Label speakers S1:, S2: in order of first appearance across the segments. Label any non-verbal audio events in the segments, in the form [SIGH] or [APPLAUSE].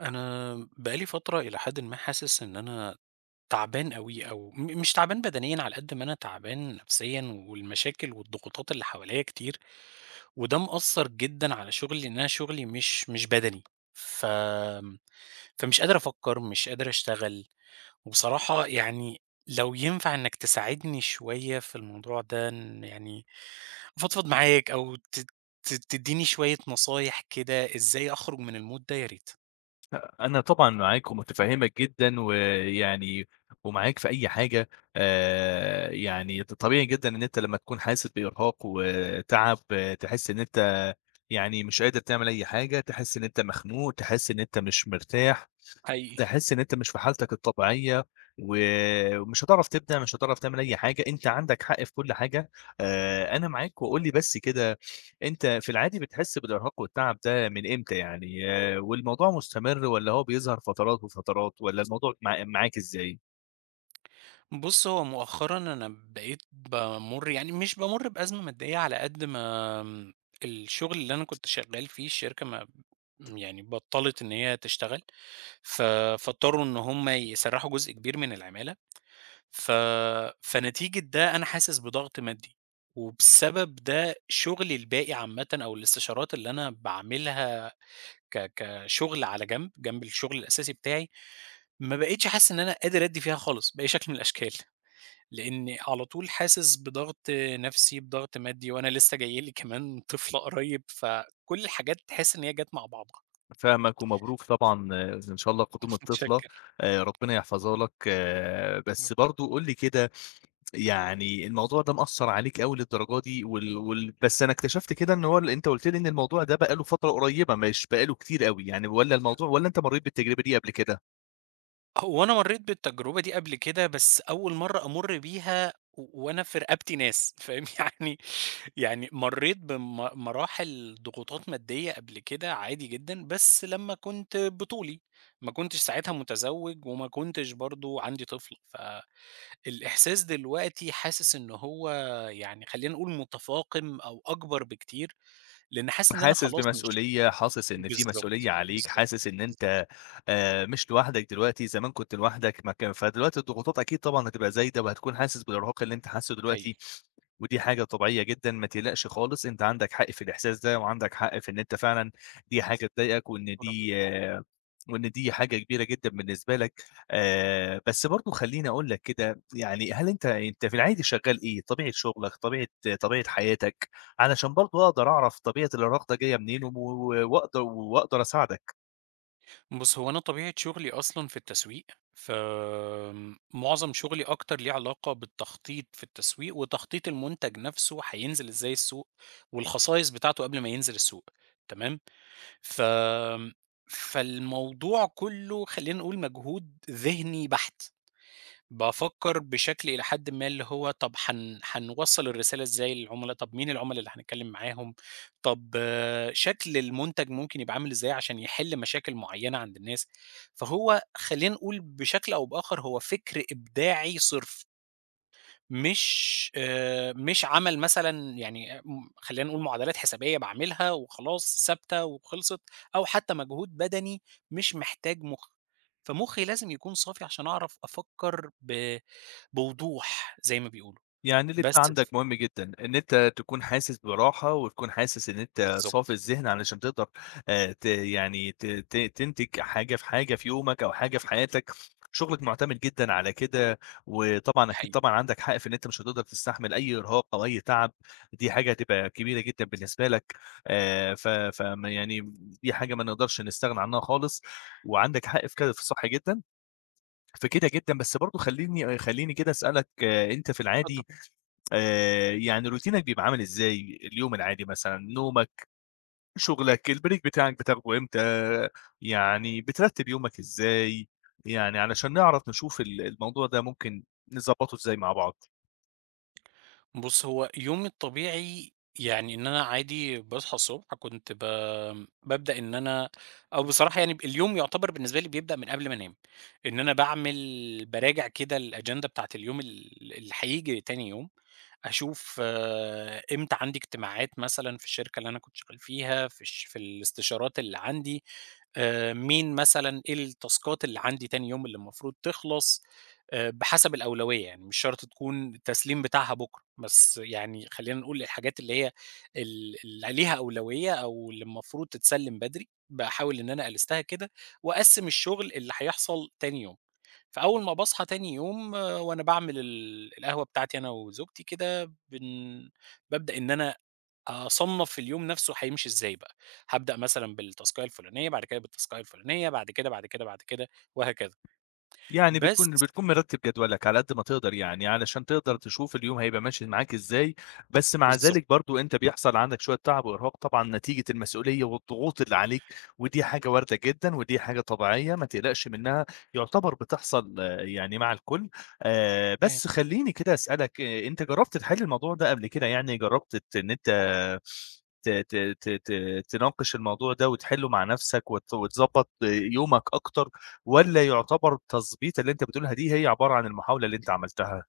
S1: أنا بقى لي فترة إلى حدٍ ما حاسِس إن أنا تعبان اوي، أو م مش تعبان بدنيًا على قد ما أنا تعبان نفسيًا والمشاكل والضغوطات اللي حواليّا كتير، وده مأثّر جدًا على شُغلي، لإن أنا شُغلي مش مش بدني، ف فمش قادر أفكّر، مش قادر أشتغل، وبصراحة يعني لو ينفع إنَّك تساعدني شوية في الموضوع ده، إن يعني أفضفض معاك، أو ت ت تديني شوية نصايح كده، إزاي أخرُج من الMood ده يا ريت.
S2: آآ أنا طبعًا معاك ومُتفهّمك جدًا، ويعني ومعاك في أي حاجة، آآ يعني ط طبيعي جدًا إن أنت لما تكون حاسِسّ بإرهاق و تعب، تحِسّ إن أنت يعني مش قادر تعمل أي حاجة، تحِسّ إن أنت مخنوق، تحِسّ إن أنت مش مرتاح،
S1: حقيقي.
S2: تحِسّ إن أنت مش في حالتك الطبيعية، و ومش هتعرف تبدع مش هتعرف تعمل أي حاجة، أنت عندك حق في كُلّ حاجة، آآ أنا معاك، وقُل لي بس كده أنت في العادي بتحِسّ بالإرهاق والتعب ده من إمتى يعني، والموضوع مُستمر والّا هو بيظهر فترات وفترات، والّا الموضوع مع معاك إزاي؟
S1: بُصّ، هو مؤخرًا أنا بقيت بامُر يعني مش بامُر بأزمة مادّية على قد ما الشغل اللي أنا كنت شغّال فيه، الشركة ما يعني بطّلِت إن هي تشتغل ف فاضطروا إن هُم يسَرّحوا جزء كبير من العمَالة، ف فنتيجة ده أنا حاسس بضغْط مادّي وبسبب ده شُغلي الباقي عامةً أو الإستشارات اللي أنا باعملها ك كشُغل على جنب، جنب الشغل الأساسي بتاعي ما بقيتش حاسس إن أنا قادر أدّي فيها خالص بأي شكْل من الأشكال، لأني على طول حاسس بضغْط نَفسي، بضغط مادّي وأنا لسّه جاي لي كمان طفلة قريّب فكلّ الحاجات تحس إن هي جات مع بعضه
S2: فاهمك ومبروك طبعًا إن شاء الله
S1: م
S2: قدوم الطفلة
S1: مُتشكّر.
S2: آآ، ربنا يحفَظها لك، بس
S1: [UNINTELLIGIBLE]
S2: برضه قُل لي كده، يعني الموضوع ده مأثّر عليك اوي للدرجة دي وال وال بس أنا اكتشفت كده إن هو ال أنت قُلت لي إن الموضوع ده بقى له فترة قريّبة مش بقى له كتير أوي يعني، والّا الموضوع والّا أنت مرّيت بالتجربة دي قبل كده؟
S1: هو أنا مرّيت بالتجربة دي قبل كده، بس أول مرّة أمُرّ بيها و وأنا في رقبتي ناس، فاهم، يعني يعني مرّيت بم مراحل ضغوطات ماديّة قبْل كده عادي جدًا بس لمّا كُنت بطُولي، ما كنتش ساعتها متزوّج، وما كُنتش برضه عندي طفل، فالإحساس دلوقتي حاسس إن هو يعني خلّينا نقول متفاقِم أو أكبر بكتير، لإن حاسس إن أنا
S2: حاسس
S1: خلاص مش
S2: بمسؤولية، حاسس إن في مسؤولية
S1: بالضبط،
S2: عليك،
S1: بالضبط،
S2: حاسس إن
S1: بالضبط.
S2: أنت آآ مش لوحدك دلوقتي، زمان كنت لوحدك ما كان فدلوقتي الضغوطات أكيد طبعًا هتبقى زايدة وهتكون حاسس بالإرهاق اللي أنت حاسّه دلوقتي
S1: حقيقي.
S2: ودي حاجة طبيعية جدًا، ما تقلقش خالص أنت عندك حق في الإحساس ده وعندك حق في إن أنت فعلًا دي حاجة تضايقك وإن
S1: [UNINTELLIGIBLE]
S2: دي وإن دي حاجة كبيرة جدًا بالنسبة لك آآ، بس برضه خلّيني أقول لك كده يعني، هل أنت أنت في العادي شغّال إيه؟ طبيعة شُغلك، طبيعة طبيعة حياتك، علشان برضه أقدَر أعرَف طبيعة الإرهاق جايّة منين وم و و وأقدَ وأقدَر أساعدك؟
S1: بُص، هو أنا طبيعة شُغلي أصلًا في التسويق، فمُعظَم شُغلي أكتر ليه علاقة بالتخطيط في التسويق، وتخطيط المنتج نفسه هينزل إزاي السوق والخصائص بتاعته قبل ما ينزل السوق تمام؟ ف فالموضوع كلّه خلّينا نقول مجهود ذهني بحت، بافكر بشكل إلى حدٍ ما اللي هو طَب هن هنوصَّل الرسالة إزاي للعملا، طب مين العملا اللي هنتكلم معاهم، طَب شكل المُنتَج ممكن يبقى عامل إزاي علشان يحِل مشاكل معيّنة عند الناس، فهو خلّينا نقول بشكل أو بآخر هو فِكر إبداعي صِرف. مش آآ مش عَمَل مثلًا يعني خلّينا نقول معادلات حسابية باعملها وخلاص ثابتة وخِلصت، أو حتى مجهود بدني مش محتاج مخّ، فمخّي لازم يكون صافي علشان أعرف أفكّر ب بوضوح زي ما بيقولوا
S2: يعني اللي أنت
S1: بس ف
S2: عندَك مهم جدًا؛ إن أنت تكون حاسس براحة وتكون حاسس إن أنت
S1: بالضبط.
S2: صافي الذهن علشان تقدر آآ ت يعني ت ت تِنتِج حاجة في حاجة في يومَك أو حاجة في حياتَك، شُغلَك مُعتمِد جدًا على كده وطبعًا، أكيد
S1: حقيقي.
S2: طبعًا، عندَك حق في إن أنت مش هتقدر تستحمل أي إرهاق أو أي تعب ودي حاجة هتبقى كبيرة جدًا بالنسبة لَك، آآ ف ف م يعني دي حاجة ما نقدرش نستغنى عنّها خالص وعندَك حق في ك في الصح جدًا، فكده جدًا، بس برضه خلّيني خلّيني كده أسألك أنت في
S1: اتفضل.
S2: العادي آآ يعني روتينك بيبقى عامل إزاي؟ اليوم العادي مثلًا، نومَك، شُغلَك، الBreak بتاعَك بتاخده إمتى؟ يعني بترتب يومَك إزاي؟ يعني علشان نعرف نشوف ال الموضوع ده ممكن نضبّطه إزاي مع بعض.
S1: بُصّ، هو يومي الطبيعي، يعني إن أنا عادي باصحى الصبح كنت ب بابدأ إن أنا أو بصراحة يعني ب اليوم يُعتبَر بالنسبة لي بيبدأ من قبل ما أنام، إن أنا باعمل، باراجع كده الagenda بتاعة اليوم ال اللي هييجي تاني يوم، أشوف آآ إمتى عندي اجتماعات مثلًا في الشركة اللي أنا كنت شغّال فيها في الش في الاستشارات اللي عندي آآ، مين مثلًا، إيه التاسكات اللي عندي تاني يوم اللي المفروض تخلَص آآ، بِحسَب الأولوية يعني مش شرط تكُون التسليم بتاعها بُكرة بس يعني خلّينا نقول الحاجات اللي هي ال اللي ليها أولوية أو اللي المفروض تتسلّم بدري باحاول إن أنا ألستها كده وأقسّم الشغل اللي هيحصَل تاني يوم، فأول ما باصحى تاني يوم وأنا باعمل ال القهوة بتاعتي أنا وزوجتي كده، بن بابدأ إن أنا أصنّف اليوم نَفسه هيمشي إزاي بقى، هابدأ مثلًا بالتاسكاية الفُلانية، بَعد كده بالتاسكاية الفُلانية، بَعد كده، بَعد كده، بَعد كده وهكذا
S2: يعني
S1: بس
S2: بتكُون بتكُون مرتِّب جدولك على قد ما تقدَر يعني علشان تقدَر
S1: إمم.
S2: تشوف اليوم هيبقى ماشي معاك إزاي، بس مع
S1: بالضبط.
S2: ذلك برضه أنت بيحصَل عندك شويّة تعَب وإرهاق طبعًا نتيجة المسؤولية والضغوط اللي عليك ودي حاجة واردة جدًا ودي حاجة طبيعية ما تقلَقش منّها يعتبر بتحصَل يعني مع الكلّ آآ،
S1: اهم.
S2: بس خلّيني كده أسألك، أنت جرّبت تحِل الموضوع ده قبل كده يعني، جرّبت تت إن أنت ت ت ت ت تناقش الموضوع ده وتحِلّه مع نَفسك وت وتضبّط يومك أكتر والّا يعتبر تضبيطة اللي أنت بتقولها دي هي عبارة عن المحاولة اللي أنت عملتها؟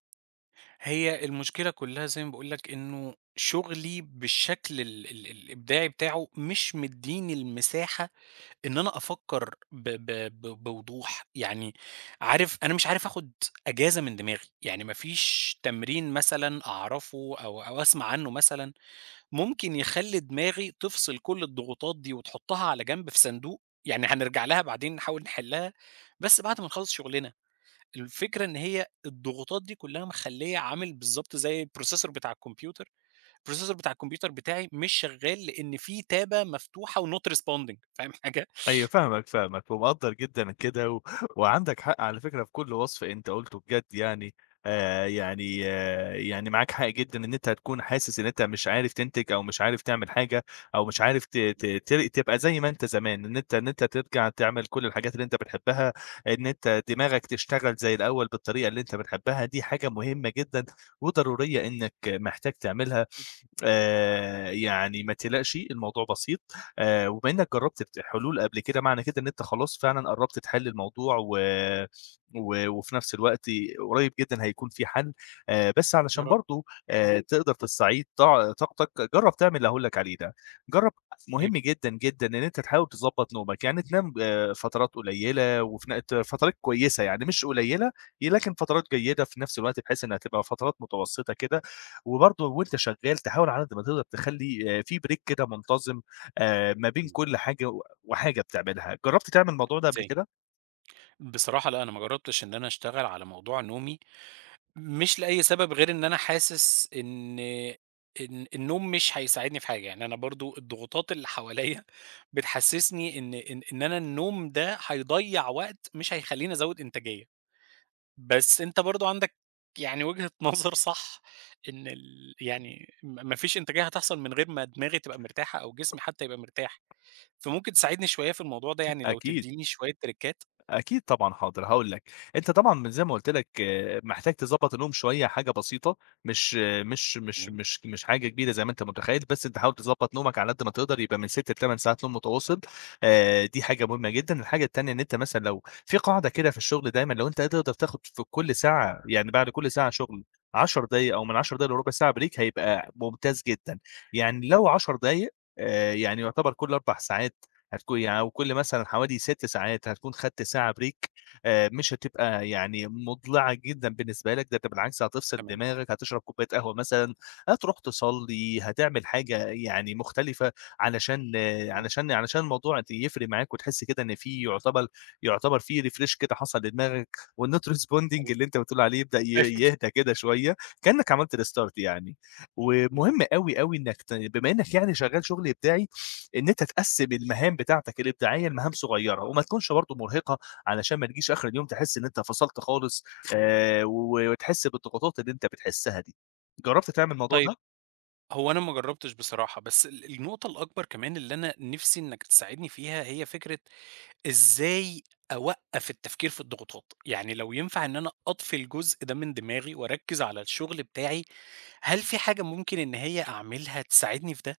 S1: هي المشكلة كلّها زي ما باقول لك إنه شُغلي بالشكل ال ال الإبداعي بتاعه مش مدّيني المساحة إن أنا أفكّر ب ب ب بوضوح، يعني عارف أنا مش عارف آخُد أجازة من دماغي، يعني ما فيش تمرين مثلًا أعرَفه أو أو أسمَع عنه مثلًا ممكن يخلّي دماغي تفصِل كلّ الضغوطات دي وتحطّها على جنب في صندوق، يعني هنرجَع لها بعدين نحاول نحلّها، بس بعد ما نخلّص شُغلنا. الفكرة إن هي الضغوطات دي كلها مخليّة عامل بالضبط زي الprocessor بتاع الكمبيوتر processor بتاع الكمبيوتر بتاعي مش شغّال لأن في تابة مفتوحة وnot responding فاهم حاجة؟ [CHUCKLES]
S2: أيوه فاهمك، فاهمك ومقدّر جدًا كده و وعنَدك حق على فكرة في كلّ وصْف أنت قُلته بجد يعني آآ، يعني، يعني معاك حق جدًا إن أنت تكُون حاسس إن أنت مش عارف تنتِج أو مش عارف تعمِل حاجة أو مش عارف ت ت تر تبقى زي ما أنت زمان، إن أنت إن أنت ترجَع تعمل كلّ الحاجات اللي أنت بتحبّها إن أنت دماغك تشتغل زي الأول بالطريقة اللي أنت بتحبّها، دي حاجة مهمة جدًا وضرورية إنك محتاج تعملها آآ، يعني ما تقلَقش الموضوع بسيط آآ، وبما إنك جرّبت حلول قبل كده، معنى كده إن أنت خلاص فعلًا قرّبت تحِل الموضوع، و و وفي نفْس الوقت قريب جدًا هيكُون في حَل آآ، بس
S1: يا
S2: علشان
S1: رب.
S2: برضه تقدَر تستعيد طع طاقتك جرّب تعمل اللي هأقول لك عليه ده، جرّب، مهم
S1: [UNINTELLIGIBLE]
S2: جدًا، جدًا، إن أنت تحاول تضبّط نومك، يعني تنام ب فترات قليّلة وف ن ت فتَرَات كويسة يعني مش قليّلة ي لكن فترات جيدة في نفْس الوقت بحيث إنها تبقى فترات متوسّطة كده وبرضه وأنت شغّال تحاول على قد ما تقدَر تخلّي في break كده منتظِم آآ ما بين
S1: [UNINTELLIGIBLE]
S2: كلّ حاجة وحاجة بتعملها، جرّبت تعمل الموضوع ده قبل
S1: إزاي؟
S2: كده؟
S1: بصراحة لأ، أنا ما جرّبتش إن أنا أشتغل على موضوع نومي، مش لأي سبب غير إن أنا حاسس إن إن النوم مش هيساعدني في حاجة، يعني أنا برضه الضغوطات اللي حواليّا [CHUCKLES] بتحسّسني إن إن إن أنا النوم ده هيضيّع وقت، مش هيخلّيني ازوّد إنتاجية. بس أنت برضه عندك يعني وجهة نظر [CHUCKLES] صح، إن ال يعني ما ما فيش إنتاجية هتحصَل من غير ما دماغي تبقى مرتاحة أو جسمي حتى يبقى مرتاح، فممكن تساعدني شوية في الموضوع ده يعني لو
S2: أكيد.
S1: تدّيني شوية تِرِكات؟
S2: أكيد طبعًا، حاضر، هاقول لك، أنت طبعًا زي ما قُلت لك، محتاج تضبّط النوم شوية حاجة بسيطة، مش مش مش
S1: [UNINTELLIGIBLE]
S2: مش مش حاجة كبيرة زي ما أنت متخيّل، بس أنت حاول تضبّط نومك على قد ما تقدر يبقى من 6 ل8 ساعات نوم متواصل آآ، دي حاجة مهمة جدًا، الحاجة التانية إن أنت مثلًا لو في قاعِدة كده في الشغل دايمًا لو أنت قادر تقدَر تاخد في كلّ ساعة، يعني بعد كلّ ساعة شُغل 10 دقايق أو من 10 دقائق لرُبع ساعة break هيبقى ممتاز جدًا، يعني لو 10 دقايق آآ، يعني يُعتبَر كل 4 ساعات هتكُو يعني أو كل مثلًا حوالي 6 ساعات هتكُون خَدْت ساعة break آآ مش هتبقى يعني مُضلِعة جدًا بالنسبة لك، ده ده بالعكس، هتفصِل
S1: تمام.
S2: دماغك، هتشرَب كوباية قهوة مثلًا، هتروح تصّلي، هتعمِل حاجة يعني مختلِفة علشان
S1: اهم.
S2: علشان علشان الموضوع يفرِق معاك وتحس كده إن في يُعتبَل يُعتبَر فيه refresh كده حصَل لدماغك والnot responding
S1: [UNINTELLIGIBLE]
S2: اللي أنت بتقول عليه يبدأ ي
S1: [UNINTELLIGIBLE]
S2: يهدّى كده شوية، كأنك عملت restart يعني،
S1: يا رب.
S2: ومهِم أوي، أوي إنك ت بما إنك يعني شغّال شُغل إبداعي إن أنت تقسّم المهام بتاعتك الإبداعية لمهام صغيرة وما تكُونش برضه مرهقِة علشان ما نجيش آخِر اليوم تحس إن أنت فصَلت خالص آآ و وتحس بالضغوطات اللي أنت بتحسها دي. جرّبت تعمِل الموضوع
S1: طيب،
S2: ده؟
S1: هو أنا ما جرّبتش بصراحة، بس ال النقطة الأكبر كمان اللي أنا نفسي إنك تساعدني فيها، هي فكرة إزاي أوقّف التفكير في الضغوطات، يعني لو ينفَع إن أنا أطفي الجزء ده من دماغي وأركِّز على الشغل بتاعي، هل في حاجة ممكن إن هي أعملها تساعدني في ده؟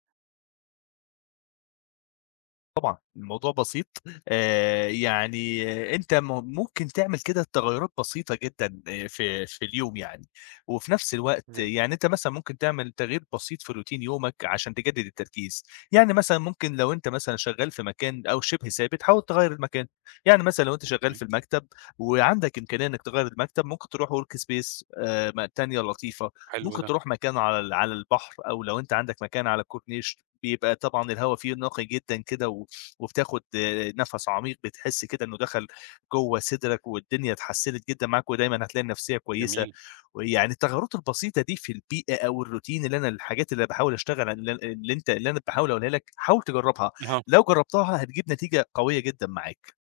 S2: طبعًا، الموضوع بسيط آآ يعني أنت م مُمكن تعمل كده تغيُّرات بسيطة جدًا في في اليوم يعني، وفي نفس الوقت
S1: زي؟
S2: يعني أنت مثلًا ممكن تعمل تغيير بسيط في Routine يومِك علشان تجدد التركيز، يعني مثلًا ممكن لو أنت مثلًا شغال في مكان أو شبه ثابت، حاول تغيّر المكان، يعني مثلًا لو أنت شغال في
S1: أوكي.
S2: المكتب وعندَك إمكانية إنَّك تغيّر المكتب، مُمكن تروح Work space آآ ما تانية لطيفة،
S1: حلو
S2: ممكن
S1: ده.
S2: تروح مكان على على البحر، أو لو أنت عندّك مكان على الكورنيش، يبقى طبعًا الهوا فيه نقي جدًا كده و وبتاخد آآ نفس عميق بتحِسّ كده إنه دخّل جوا صِدرَك، والدنيا اتحسّنت جدًا معاك ودايمًا هتلاقي النفسية كويسة،
S1: جميل.
S2: ويعني التغيُّرات البسيطة دي في البيئة أو الRoutine اللي أنا الحاجات اللي باحاول أشتغل عن اللي أنت اللي أنا باحاول أقولها لّك حاول تجربها،
S1: أها.
S2: لو جربتها هتجيب نتيجة قوية جدًا معاك.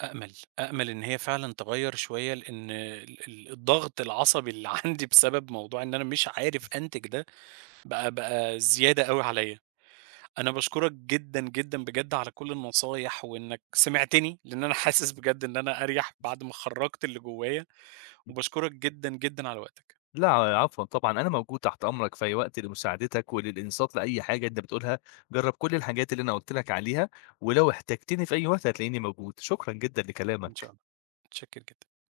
S1: أأمل، أأمل إن هي فعلًا تغيّر شوية، لإن ال الضغط العصبي اللي عندي بسبب موضوع إن أنا مش عارف أنتِج ده، بقى بقى زيادة أوي عليّا، أنا باشكرَك جدًا، جدًا، بجد على كُلّ النصايح، وإنَّك سمعتني لإن أنا حاسِس بجد إن أنا أريَح بعد ما خرَّجت اللي جوايا، وباشكرك جدًا، جدًا على وقتك.
S2: لأ، ع عفوًا طبعًا أنا موجود تحت أمرَك في أي وقت، لمُساعدتَك وللإنصات لأي حاجة أنت بتقولها، جرَّب كُلّ الحاجات اللي أنا قُلت لَك عليها، ولو احتاجتني في أي وقت هتلاقيني موجود، شكرًا جدًا
S1: إن شاء
S2: لكلامَك.
S1: الله، مُتشكّر جدًا.